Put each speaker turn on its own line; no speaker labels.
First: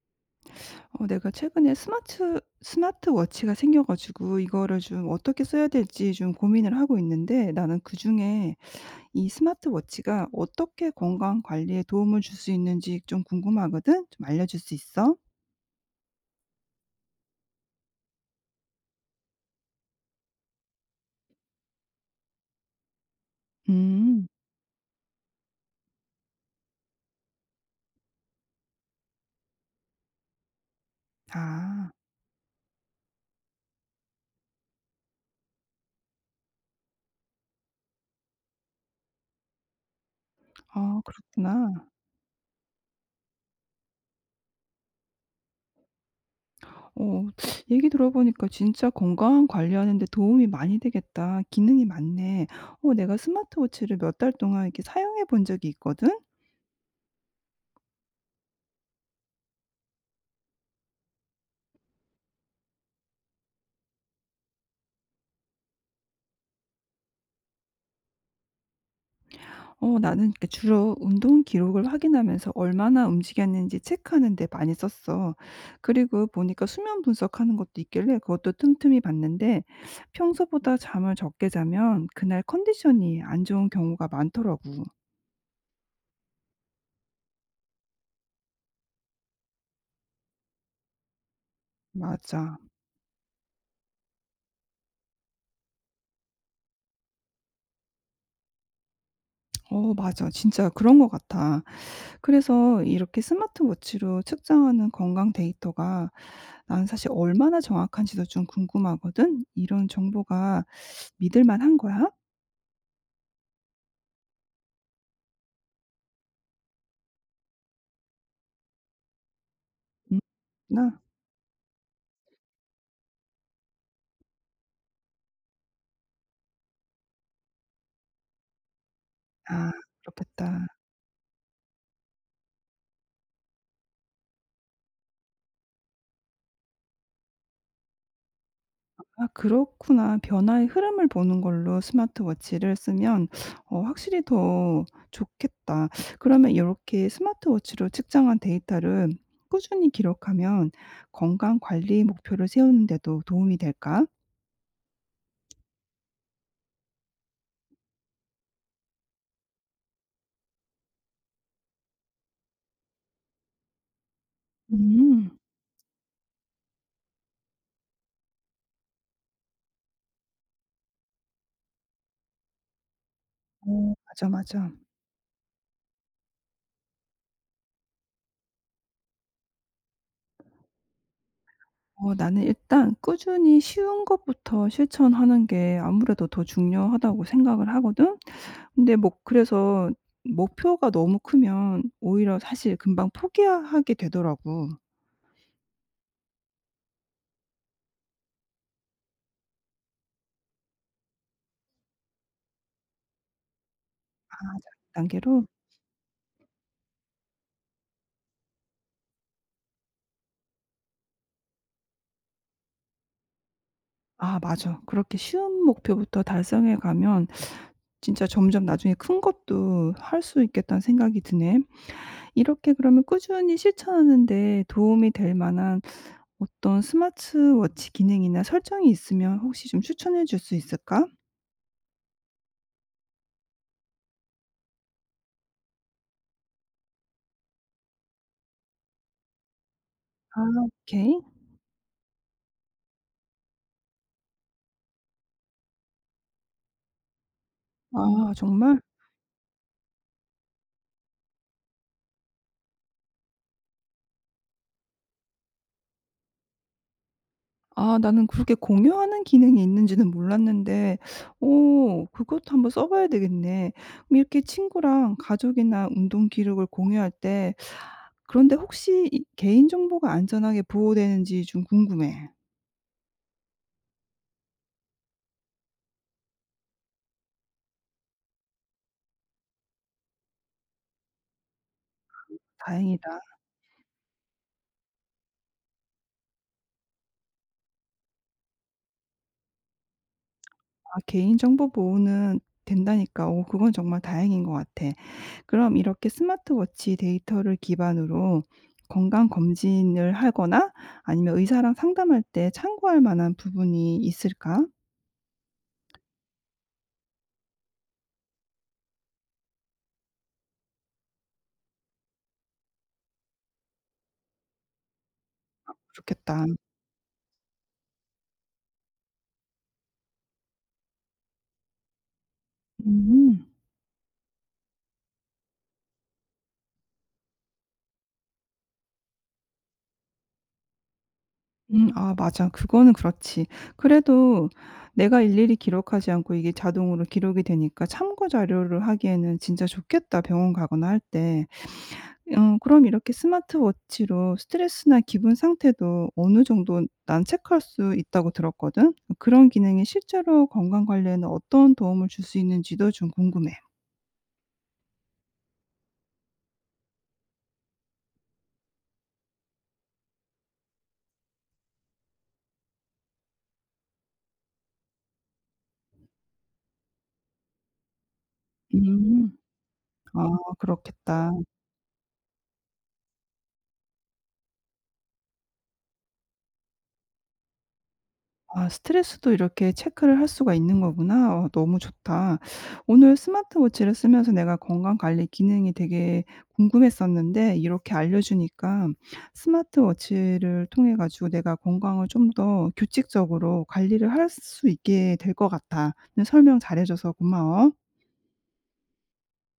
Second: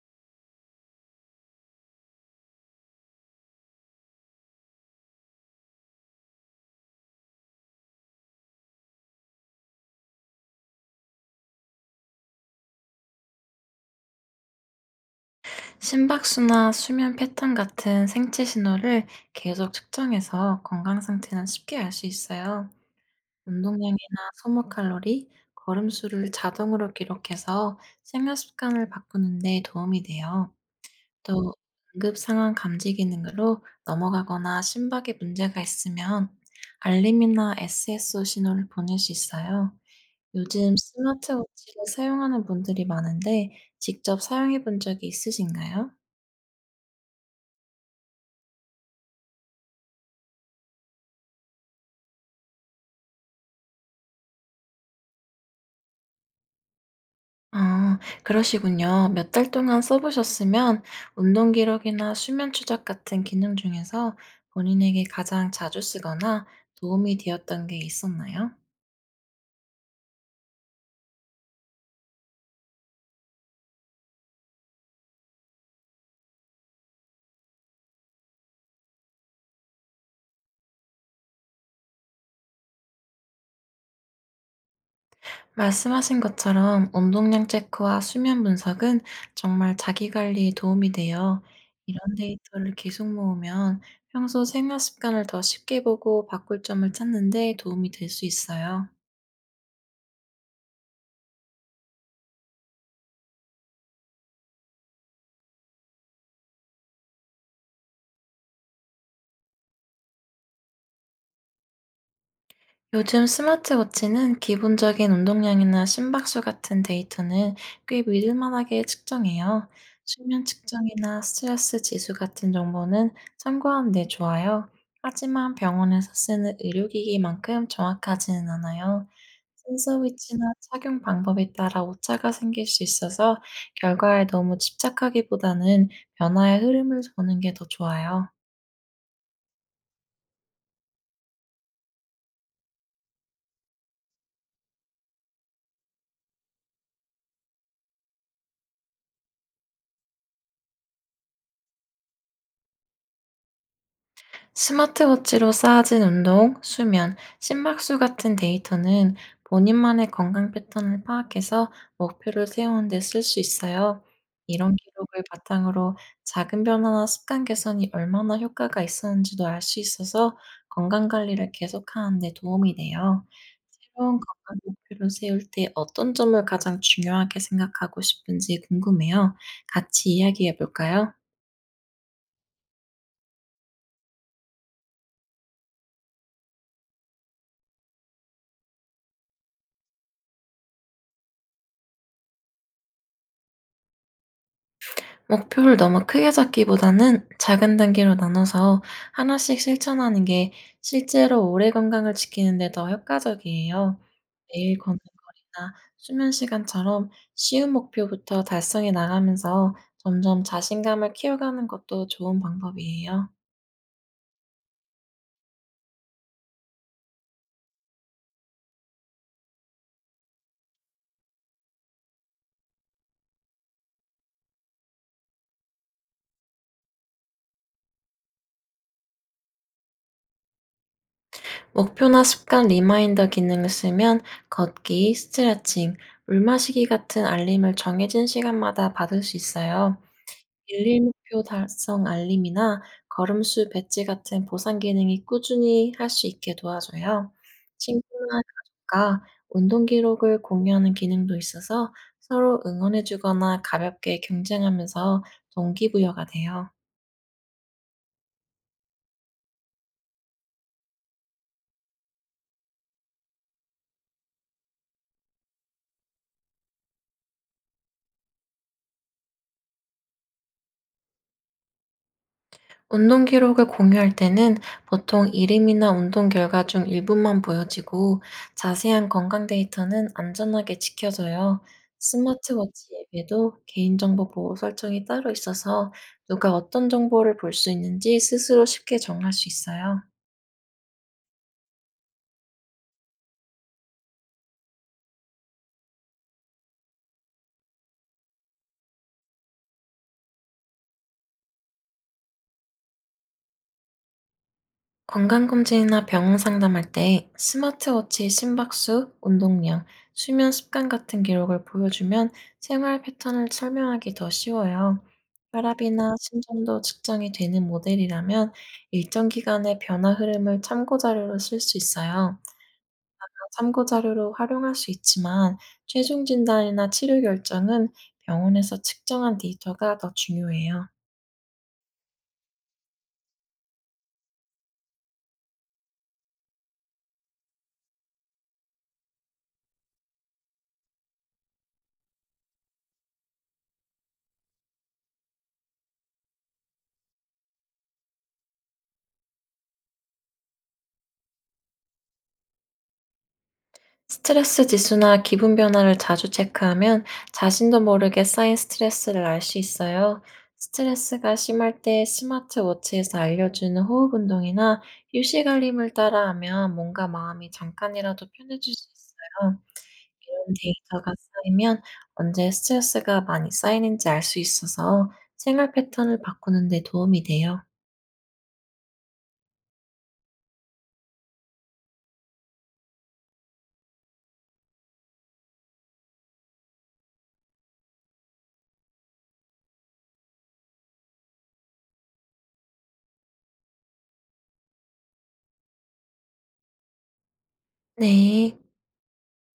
어 내가 최근에 스마트워치가 생겨 가지고 이거를 좀 어떻게 써야 될지 좀 고민을 하고 있는데 나는 그중에 이 스마트워치가 어떻게 건강 관리에 도움을 줄 수 있는지 좀 궁금하거든. 좀 알려 줄 수 있어?
심박수나 수면 패턴 같은 생체 신호를 계속 측정해서 건강 상태는 쉽게 알 수 있어요. 운동량이나
음.
소모 칼로리, 걸음수를 자동으로 기록해서 생활 습관을 바꾸는 데 도움이 돼요. 또
아.
응급 상황 감지 기능으로 넘어가거나 심박에 문제가 있으면 알림이나 SSO 신호를 보낼 수 있어요. 요즘
아 그렇구나.
스마트워치를 사용하는 분들이 많은데 직접 사용해 본 적이 있으신가요?
어 얘기 들어 보니까 진짜 건강 관리하는 데 도움이 많이 되겠다. 기능이 많네. 어 내가 스마트워치를 몇 달 동안 이렇게 사용해 본 적이 있거든.
아 그러시군요. 몇 달 동안 써 보셨으면 운동 기록이나 수면 추적 같은 기능 중에서 본인에게 가장 자주 쓰거나 도움이 되었던 게 있었나요?
어 나는 그 주로 운동 기록을 확인하면서 얼마나 움직였는지 체크하는 데 많이 썼어. 그리고 보니까 수면 분석하는 것도 있길래 그것도 틈틈이 봤는데 평소보다 잠을 적게 자면 그날 컨디션이 안 좋은 경우가 많더라고.
말씀하신 것처럼 운동량 체크와 수면 분석은 정말 자기 관리에 도움이 돼요. 이런
맞아.
데이터를 계속 모으면 평소 생활 습관을 더 쉽게 보고 바꿀 점을 찾는 데 도움이 될 수 있어요.
어 맞아. 진짜 그런 것 같아. 그래서 이렇게 스마트워치로 측정하는 건강 데이터가 난 사실 얼마나 정확한지도 좀 궁금하거든. 이런 정보가 믿을 만한 거야?
요즘 스마트워치는 기본적인 운동량이나 심박수 같은 데이터는 꽤 믿을 만하게 측정해요.
음.
수면
나
측정이나 스트레스 지수 같은 정보는 참고하는데 좋아요. 하지만 병원에서 쓰는 의료기기만큼 정확하지는 않아요.
아
센서 위치나
그렇겠다.
착용 방법에 따라 오차가 생길 수 있어서 결과에 너무 집착하기보다는 변화의 흐름을 보는 게 더 좋아요.
아 그렇구나. 변화의 흐름을 보는 걸로 스마트워치를 쓰면 어 확실히 더 좋겠다. 그러면 요렇게 스마트워치로 측정한 데이터를 꾸준히 기록하면 건강 관리 목표를 세우는 데도 도움이 될까?
스마트워치로 쌓아진 운동, 수면, 심박수 같은 데이터는 본인만의 건강 패턴을 파악해서 목표를 세우는 데 쓸 수 있어요. 이런 기록을
음.
바탕으로 작은 변화나 습관 개선이 얼마나 효과가 있었는지도 알 수 있어서 건강 관리를 계속하는 데 도움이 돼요.
어
새로운
맞아,
건강
맞아.
목표를 세울 때 어떤 점을 가장 중요하게 생각하고 싶은지 궁금해요. 같이 이야기해 볼까요?
어 나는 일단 꾸준히 쉬운 것부터 실천하는 게 아무래도 더 중요하다고 생각을 하거든. 근데 뭐 그래서 목표가 너무 크면 오히려 사실 금방 포기하게 되더라고.
목표를 너무 크게 잡기보다는 작은 단계로 나눠서 하나씩 실천하는 게 실제로 오래 건강을 지키는 데 더 효과적이에요.
아 작은
매일 걷는
단계로.
거리나 수면 시간처럼 쉬운 목표부터 달성해 나가면서 점점 자신감을 키워가는 것도 좋은 방법이에요.
아 맞아. 그렇게 쉬운 목표부터 달성해 가면 진짜 점점 나중에 큰 것도 할 수 있겠다는 생각이 드네. 이렇게 그러면 꾸준히 실천하는 데 도움이 될 만한 어떤 스마트워치 기능이나 설정이 있으면 혹시 좀 추천해 줄 수 있을까?
목표나 습관 리마인더 기능을 쓰면 걷기, 스트레칭, 물 마시기 같은 알림을 정해진 시간마다 받을 수 있어요.
아
일일
오케이.
목표 달성 알림이나 걸음수 배지 같은 보상 기능이 꾸준히 할 수 있게 도와줘요.
아
친구나
정말?
가족과 운동 기록을 공유하는 기능도 있어서 서로 응원해주거나 가볍게 경쟁하면서 동기부여가 돼요.
아 나는 그렇게 공유하는 기능이 있는지는 몰랐는데 어 그것도 한번 써 봐야 되겠네. 그럼 이렇게 친구랑 가족이나 운동 기록을 공유할 때 그런데 혹시 이 개인정보가 안전하게 보호되는지 좀 궁금해.
운동 기록을 공유할 때는 보통 이름이나 운동 결과 중 일부만 보여지고 자세한 건강 데이터는 안전하게 지켜져요. 스마트워치
다행이다. 아
앱에도 개인정보 보호 설정이 따로 있어서 누가 어떤 정보를 볼 수 있는지 스스로 쉽게 정할 수 있어요.
개인정보 보호는 된다니까 어 그건 정말 다행인 것 같아. 그럼 이렇게 스마트워치 데이터를 기반으로 건강 검진을 하거나 아니면 의사랑 상담할 때 참고할 만한 부분이 있을까?
건강검진이나 병원 상담할 때 스마트워치 심박수, 운동량, 수면 습관 같은 기록을 보여주면 생활 패턴을 설명하기 더 쉬워요. 혈압이나
그렇겠다.
심전도 측정이 되는 모델이라면 일정 기간의 변화 흐름을 참고 자료로 쓸 수 있어요.
음.
참고 자료로 활용할 수 있지만 최종 진단이나 치료 결정은 병원에서 측정한 데이터가 더 중요해요.
아 맞아. 그거는 그렇지. 그래도 내가 일일이 기록하지 않고 이게 자동으로 기록이 되니까 참고 자료를 하기에는 진짜 좋겠다 병원 가거나 할 때. 어 그럼 이렇게 스마트워치로 스트레스나 기분 상태도 어느 정도 난 체크할 수 있다고 들었거든. 그런 기능이 실제로 건강 관리에는 어떤 도움을 줄 수 있는지도 좀 궁금해.
스트레스 지수나 기분 변화를 자주 체크하면 자신도 모르게 쌓인 스트레스를 알 수 있어요. 스트레스가 심할 때 스마트워치에서 알려주는 호흡 운동이나 휴식 알림을 따라하면 뭔가 마음이 잠깐이라도 편해질 수
음.
있어요.
아
이런 데이터가
그렇겠다.
쌓이면 언제 스트레스가 많이 쌓이는지 알 수 있어서 생활 패턴을 바꾸는 데 도움이 돼요.
아 스트레스도 이렇게 체크를 할 수가 있는 거구나. 어 너무 좋다. 오늘 스마트워치를 쓰면서 내가 건강 관리 기능이 되게 궁금했었는데 이렇게 알려 주니까 스마트워치를 통해 가지고 내가 건강을 좀 더 규칙적으로 관리를 할 수 있게 될 것 같아. 오늘 설명 잘해 줘서 고마워.
네.